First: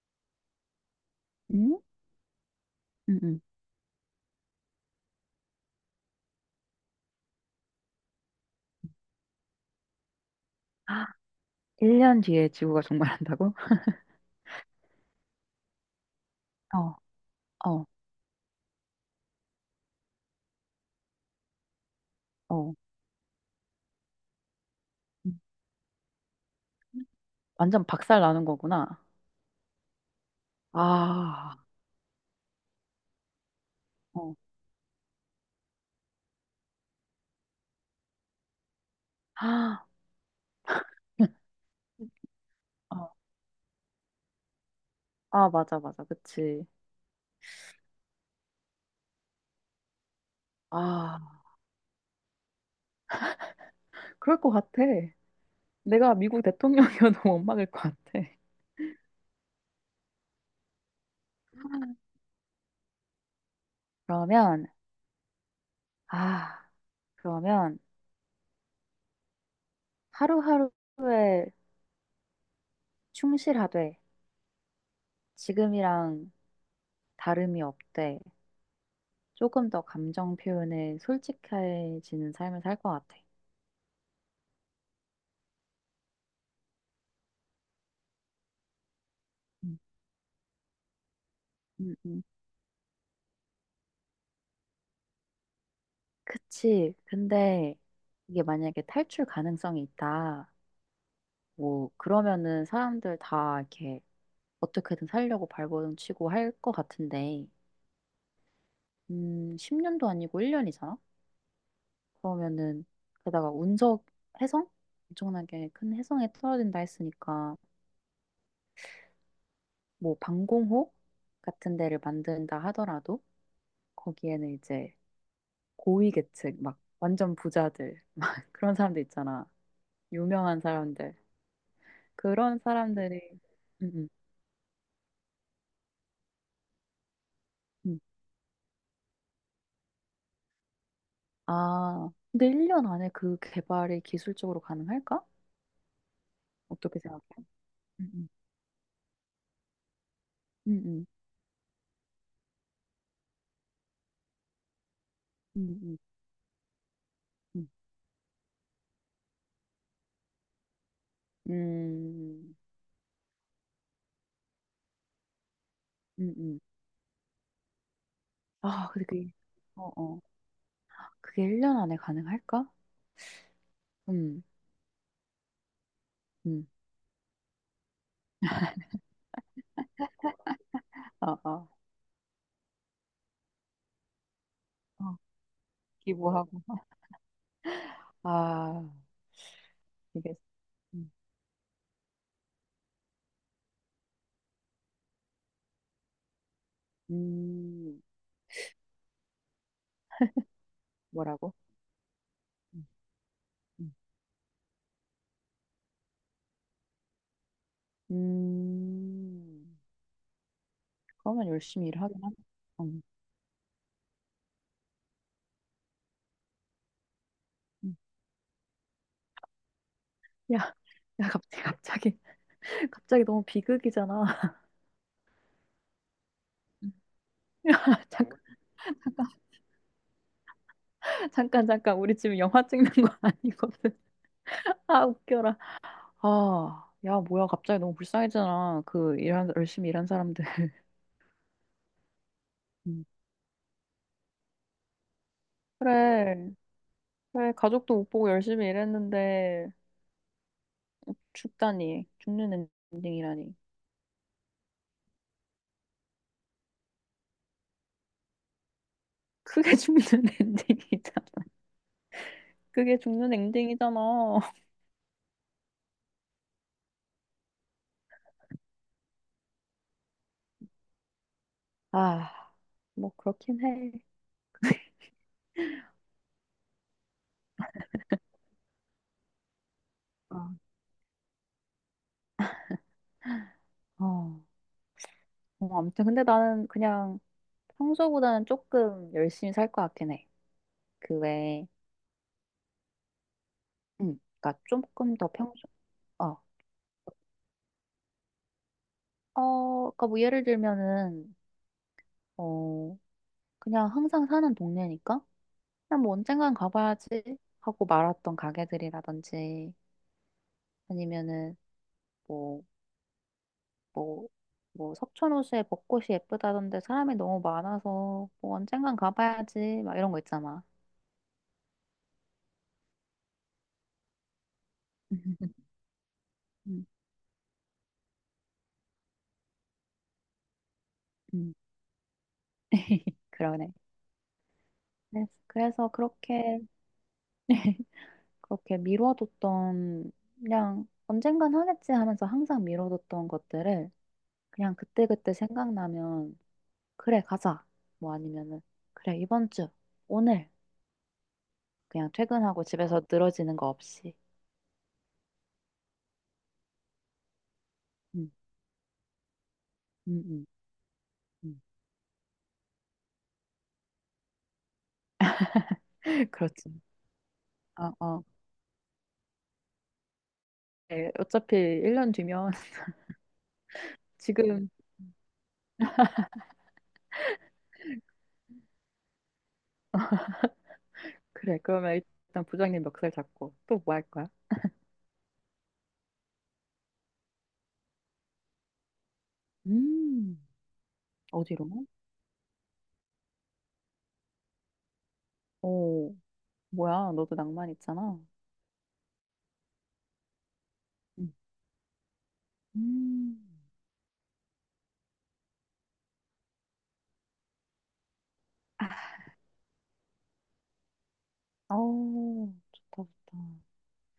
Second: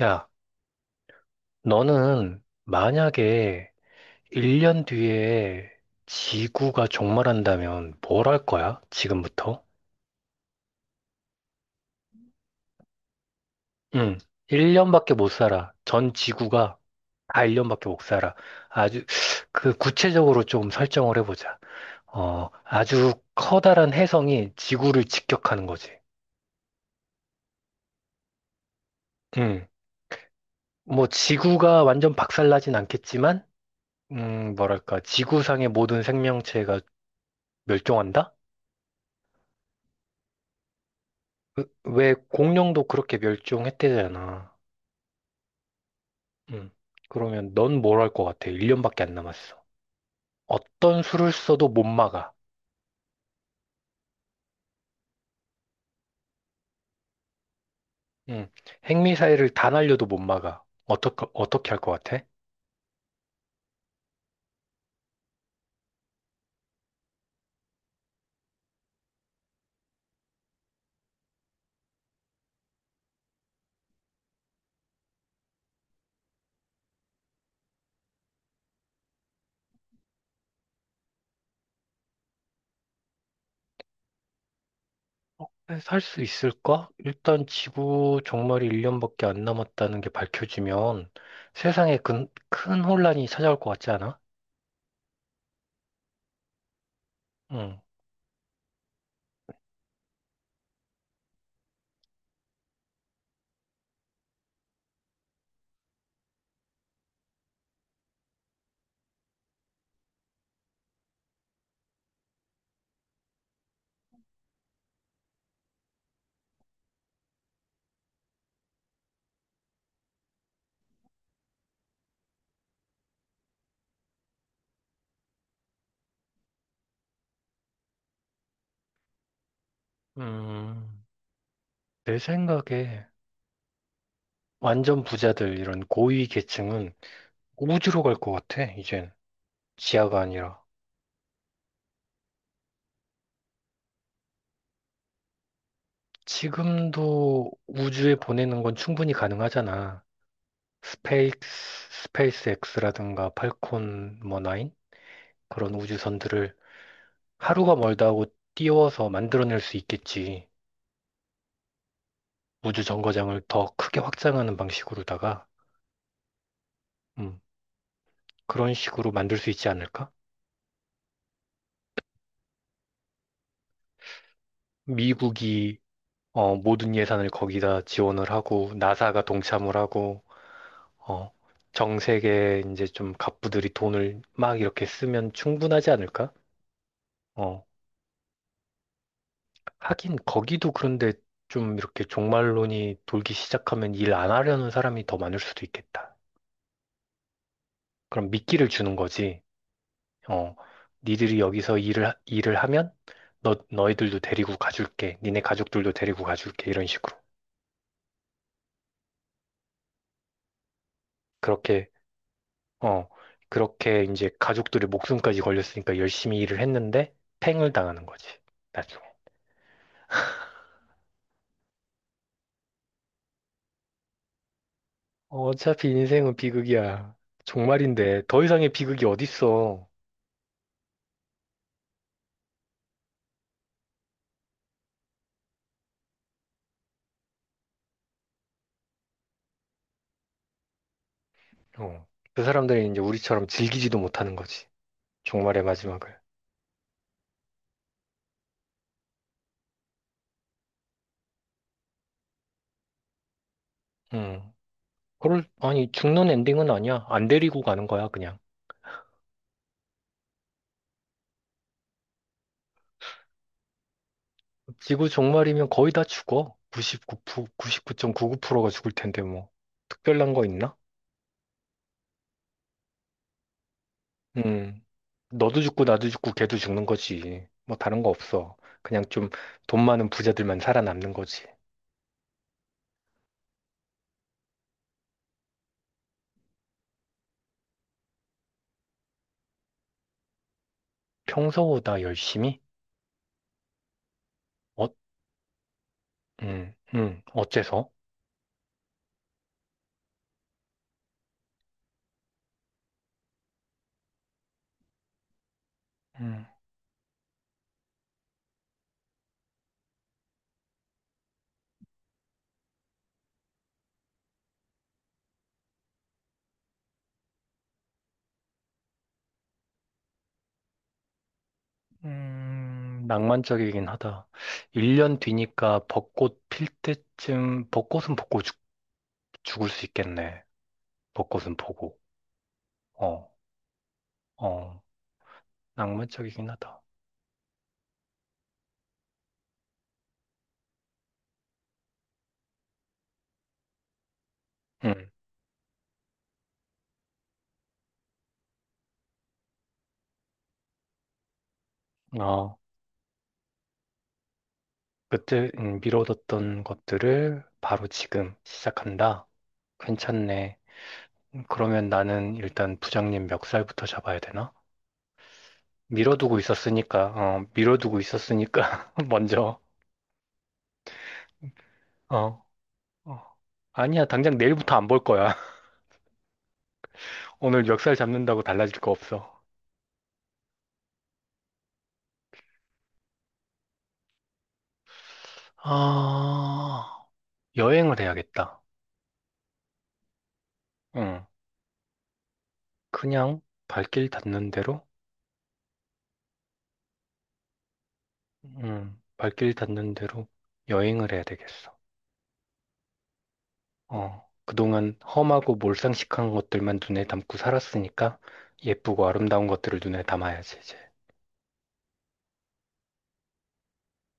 야, 응? 너는 응, 응. 만약에 1년 뒤에 지구가 종말한다면 뭘 할 거야? 지금부터? 아, 1년 뒤에 지구가 종말한다고? 응, 1년밖에 못 살아. 전 지구가 어, 다 어, 1년밖에 못 살아. 아주, 그 구체적으로 좀 설정을 해보자. 어. 아주 커다란 혜성이 지구를 음. 직격하는 거지. 완전 박살 나는 거구나. 응, 뭐 아, 지구가 완전 박살나진 않겠지만, 어. 뭐랄까, 지구상의 모든 생명체가 멸종한다? 아, 왜 공룡도 어. 그렇게 멸종했대잖아. 아, 맞아, 맞아. 그치. 응. 그러면 넌 뭘 할 것 같아? 1년밖에 안 남았어. 어떤 아, 수를 써도 못 막아. 그럴 것 같아. 내가 미국 대통령이어도 못 막을 것 같아. 응. 핵미사일을 다 날려도 못 막아. 어떻게 할 것 같아? 그러면, 아, 그러면 하루하루에 충실하되 지금이랑 다름이 없되 조금 더 감정 표현에 솔직해지는 삶을 살 것 같아. 살 수 있을까? 일단 지구 종말이 1년밖에 안 음, 남았다는 게 밝혀지면 음, 세상에 음. 큰 혼란이 찾아올 것 같지 않아? 그치. 근데 응. 이게 만약에 탈출 가능성이 있다. 뭐, 그러면은 사람들 다 이렇게 어떻게든 살려고 발버둥 치고 할 것 같은데, 10년도 아니고 1년이잖아? 그러면은, 게다가 운석 혜성? 엄청나게 큰 혜성에 떨어진다 했으니까, 뭐, 방공호 같은 데를 만든다 하더라도, 거기에는 이제 고위계층, 막, 완전 부자들, 막, 그런 사람들 있잖아. 유명한 음, 사람들. 내 그런 생각에 사람들이 음, 완전 부자들, 이런 고위 계층은 음, 음. 우주로 갈 것 같아, 이젠. 지하가 아니라. 아, 근데 1년 안에 그 개발이 기술적으로 가능할까? 어떻게 생각해? 지금도 우주에 음, 보내는 건 충분히 가능하잖아. 음, 음, 스페이스, 스페이스 X라든가 팔콘 뭐 9? 그런 음, 우주선들을 음, 하루가 멀다 하고 띄워서 만들어낼 수 있겠지. 음, 음, 우주 정거장을 더 크게 확장하는 방식으로다가, 음. 음, 그런 아, 근데 식으로 그게 만들 수 있지 어, 않을까? 어. 그게 1년 안에 가능할까? 음, 미국이, 음. 모든 예산을 거기다 지원을 하고, 나사가 동참을 하고, 어, 아, 아. 전 세계 이제 좀 갑부들이 돈을 막 이렇게 어, 쓰면 충분하지 않을까? 기부하고. 어, 아, 하긴 이게 거기도 음, 그런데 좀 이렇게 종말론이 돌기 시작하면 일 안 하려는 사람이 더 많을 수도 있겠다. 음, 그럼 미끼를 주는 거지. 어, 니들이 뭐라고? 여기서 일을 음, 하면 너, 음. 너희들도 데리고 가줄게. 니네 가족들도 데리고 가줄게. 이런 식으로. 음, 그러면 그렇게, 열심히 일하긴 하네. 음, 어, 그렇게 이제 가족들의 목숨까지 걸렸으니까 열심히 일을 했는데 팽을 음. 당하는 거지. 나중에. 야, 야, 갑자기 너무 비극이잖아. 어차피 인생은 비극이야. 야 종말인데 잠깐, 더 이상의 비극이 어딨어. 잠깐, 잠깐. 우리 지금 영화 찍는 거 아니거든. 아, 웃겨라. 아, 야, 뭐야. 갑자기 너무 불쌍해지잖아. 그, 열심히 일한 사람들. 어. 그 사람들이 이제 음. 우리처럼 즐기지도 못하는 거지. 종말의 마지막을. 그래. 그래. 가족도 못 보고 열심히 일했는데, 죽다니. 죽는 엔딩이라니. 음. 그걸, 아니, 죽는 엔딩은 아니야. 안 데리고 가는 거야, 그냥. 그게 죽는 엔딩이잖아. 그게 죽는 엔딩이잖아. 지구 종말이면 거의 다 죽어. 99%, 9 9가 죽을 텐데, 뭐. 특별한 거 있나? 아, 뭐, 그렇긴 해. 음. 너도 죽고, 나도 죽고, 걔도 죽는 거지. 뭐, 다른 거 없어. 그냥 좀 돈 많은 아, 부자들만 살아남는 거지. 어, 아무튼 근데 나는 그냥 평소보다는 조금 열심히 살 것 같긴 해. 그 외에, 평소보다 열심히? 그러니까 어, 조금 더 평소, 어, 어, 어째서? 그러니까 뭐 예를 들면은, 어, 그냥 항상 사는 동네니까 그냥 뭐 언젠간 가봐야지 하고 말았던 가게들이라든지 아니면은 뭐, 뭐, 뭐 석촌호수에 벚꽃이 예쁘다던데 사람이 너무 많아서 뭐 언젠간 가봐야지 막 이런 거 있잖아. 낭만적이긴 하다. 1년 뒤니까 벚꽃 필 음, 때쯤, 벚꽃 죽을 수 있겠네. 음, 벚꽃은 보고. 어, 그러네. 어, 그래서 낭만적이긴 그렇게 하다. 그렇게 미뤄뒀던 그냥 언젠간 하겠지 하면서 항상 미뤄뒀던 것들을 그냥 음, 그때그때 생각나면 그래 가자 뭐 아니면은 그래 이번 주 오늘 그냥 어, 퇴근하고 집에서 늘어지는 거 없이 그때 미뤄뒀던 것들을 바로 음, 지금 시작한다. 음, 괜찮네. 음. 그러면 나는 일단 부장님 멱살부터 잡아야 되나? 미뤄두고 그렇지 있었으니까, 어, 어, 미뤄두고 어. 있었으니까, 먼저, 네, 어차피 1년 어, 뒤면 어. 아니야, 당장 지금 내일부터 안 볼 거야. 오늘 역살 잡는다고 달라질 거 없어. 그래 그러면 일단 부장님 멱살 잡고 또 뭐 할 거야? 아, 여행을 해야겠다. 음 응. 어디로? 그냥 발길 닿는 대로, 오 뭐야 너도 낭만 있잖아 응. 발길 닿는 대로 여행을 해야 음. 되겠어. 음. 어. 그동안 험하고 몰상식한 것들만 눈에 담고 살았으니까 예쁘고 아름다운 것들을 눈에 담아야지, 이제. 어, 좋다, 좋다.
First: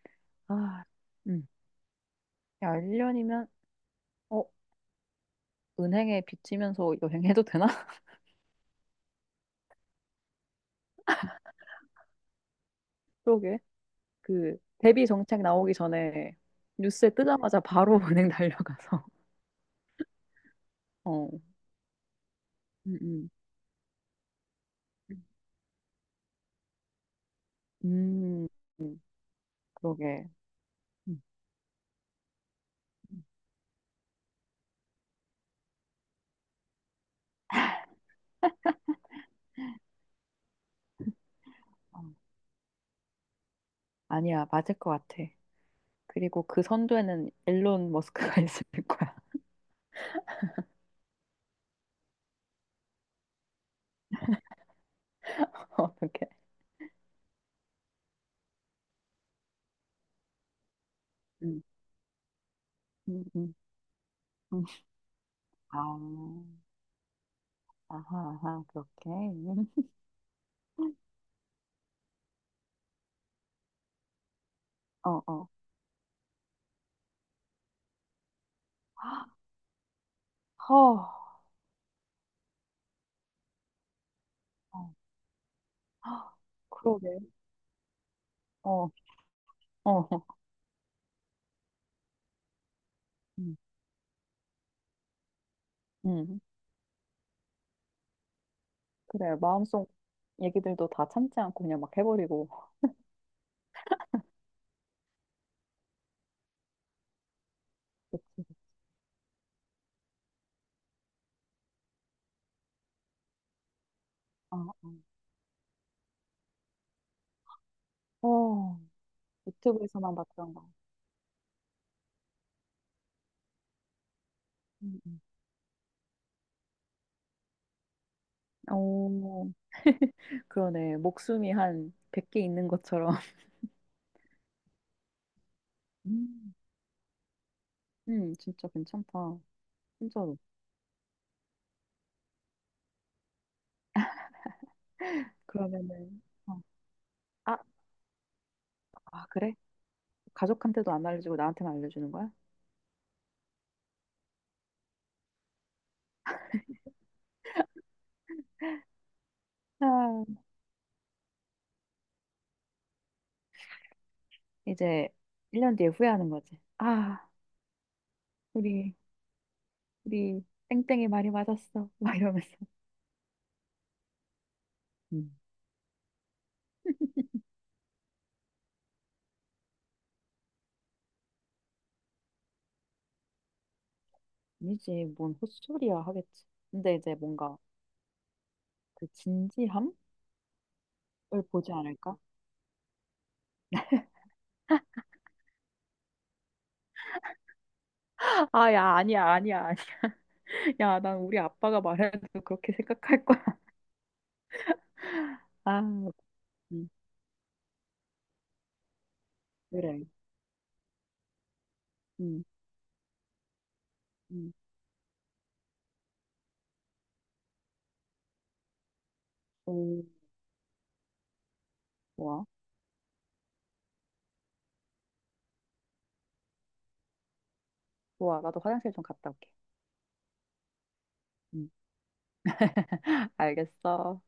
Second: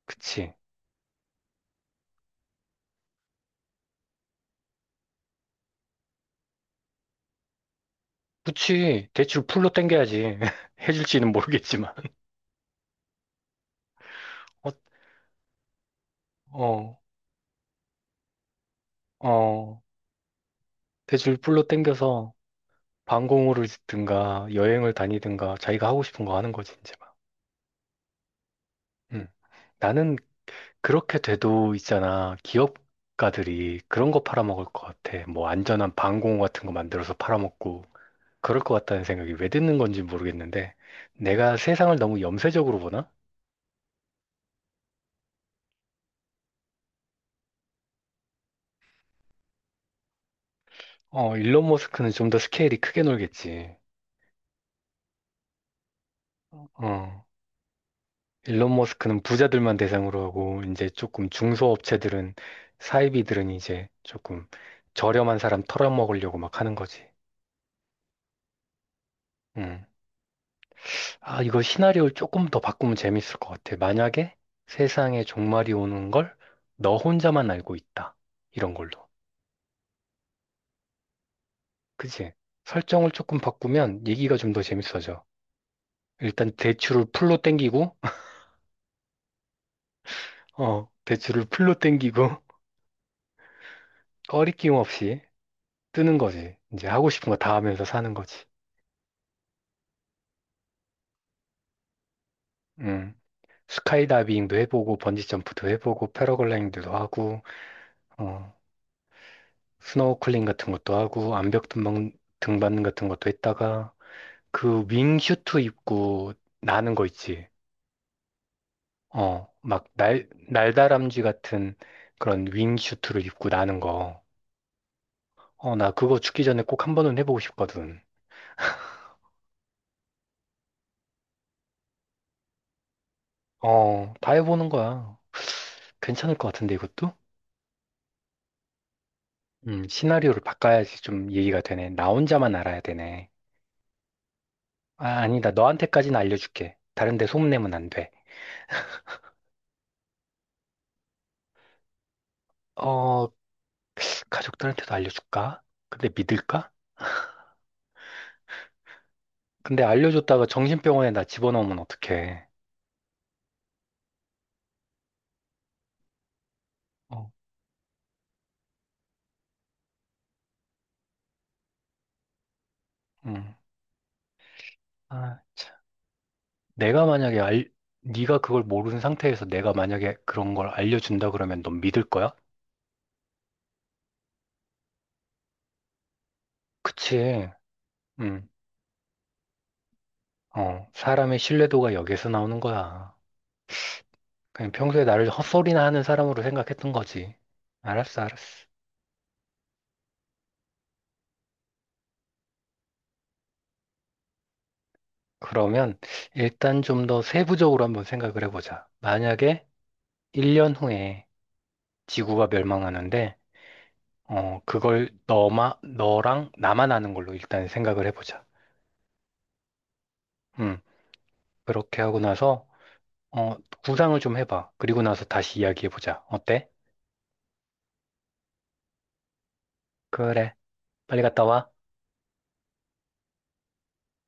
그치. 아, 음. 야, 1년이면, 어, 은행에 빚지면서 여행해도 되나? 그치. 대출 풀로 땡겨야지. 해줄지는 모르겠지만. 그러게. 어, 대비 정책 나오기 전에 어, 뉴스에 뜨자마자 바로 은행 달려가서. 어. 어, 대출 풀로 땡겨서 음, 음. 방공호를 짓든가 여행을 다니든가 자기가 하고 싶은 거 하는 거지 이제 막. 음, 음, 음. 나는 그러게. 그렇게 음, 돼도 있잖아. 음. 기업가들이 그런 거 팔아먹을 것 같아. 뭐 안전한 방공호 같은 거 만들어서 팔아먹고 그럴 것 같다는 생각이 왜 드는 건지 모르겠는데 내가 세상을 어, 너무 염세적으로 보나? 아니야, 맞을 것 같아. 그리고 그 선두에는 일론 머스크가 있을 거야. 어, 일론 머스크는 좀 더 스케일이 크게 놀겠지. 어떻게? 어. 일론 머스크는 부자들만 대상으로 하고 이제 조금 음, 중소업체들은 음, 사이비들은 음. 이제 조금 음. 저렴한 사람 털어먹으려고 아, 막 하는 거지. 아하, 아하, 그렇게. 음. 음. 아, 이거 시나리오를 조금 더 바꾸면 재밌을 것 같아. 만약에 어, 세상에 어. 종말이 오는 걸 너 혼자만 알고 있다. 이런 걸로. 허, 그치? 설정을 조금 바꾸면 얘기가 좀 더 어. 재밌어져. 아, 일단 대출을 그러게. 풀로 땡기고, 어, 어, 어. 어, 대출을 풀로 땡기고, 음, 꺼리낌 없이 뜨는 음. 거지. 이제 하고 싶은 거 다 하면서 사는 거지. 그래. 마음속 얘기들도 다 참지 않고 그냥 막 해버리고. 음. 스카이다이빙도 해보고 번지점프도 해보고 패러글라이딩도 하고 그치. 어, 스노클링 같은 것도 하고 암벽 등반 같은 것도 했다가 아, 그 아. 윙슈트 입고 나는 거 있지. 어, 막 유튜브에서만 날, 봤던 거. 날다람쥐 같은 그런 윙슈트를 입고 나는 거. 음, 음. 나 그거 죽기 전에 꼭 한 번은 해보고 싶거든. 오, 그러네. 목숨이 한 100개 있는 것처럼. 어, 다 해보는 거야. 괜찮을 것 음, 같은데 이것도? 진짜 괜찮다. 진짜로. 시나리오를 바꿔야지 좀 얘기가 되네. 나 혼자만 알아야 되네. 아, 아니다. 그러면은, 너한테까지는 어. 알려줄게. 다른 데 아, 소문내면 안 돼. 아, 그래? 가족한테도 안 알려주고 나한테만 알려주는 거야? 어, 가족들한테도 알려줄까? 근데 믿을까? 근데 아, 알려줬다가 정신병원에 나 집어넣으면 어떡해. 이제 1년 뒤에 후회하는 거지. 아, 어, 우리, 우리 땡땡이 말이 맞았어. 막 이러면서. 음. 음, 아, 참. 내가 만약에 알, 네가 그걸 모르는 상태에서 내가 만약에 그런 걸 알려준다 그러면 넌 믿을 거야? 아니지, 뭔 헛소리야 하겠지. 근데 이제 그치. 뭔가 음. 그 진지함을 사람의 보지 신뢰도가 않을까? 여기에서 나오는 거야. 그냥 평소에 나를 헛소리나 하는 사람으로 생각했던 거지. 알았어, 알았어. 아, 야, 아니야, 아니야, 아니야. 야, 난 우리 아빠가 말해도 그렇게 생각할 거야. 아, 그러면 일단 음, 좀 더 세부적으로 한번 생각을 해보자. 만약에 그래. 1년 후에 음, 지구가 멸망하는데, 음, 그걸 너랑 나만 아는 걸로 일단 생각을 해보자. 오, 음, 그렇게 하고 좋아. 나서, 어, 구상을 좀 해봐. 그리고 나서 다시 이야기해보자. 어때? 좋아, 나도 화장실 좀 갔다 올게. 그래. 빨리 갔다 음. 와. 알겠어.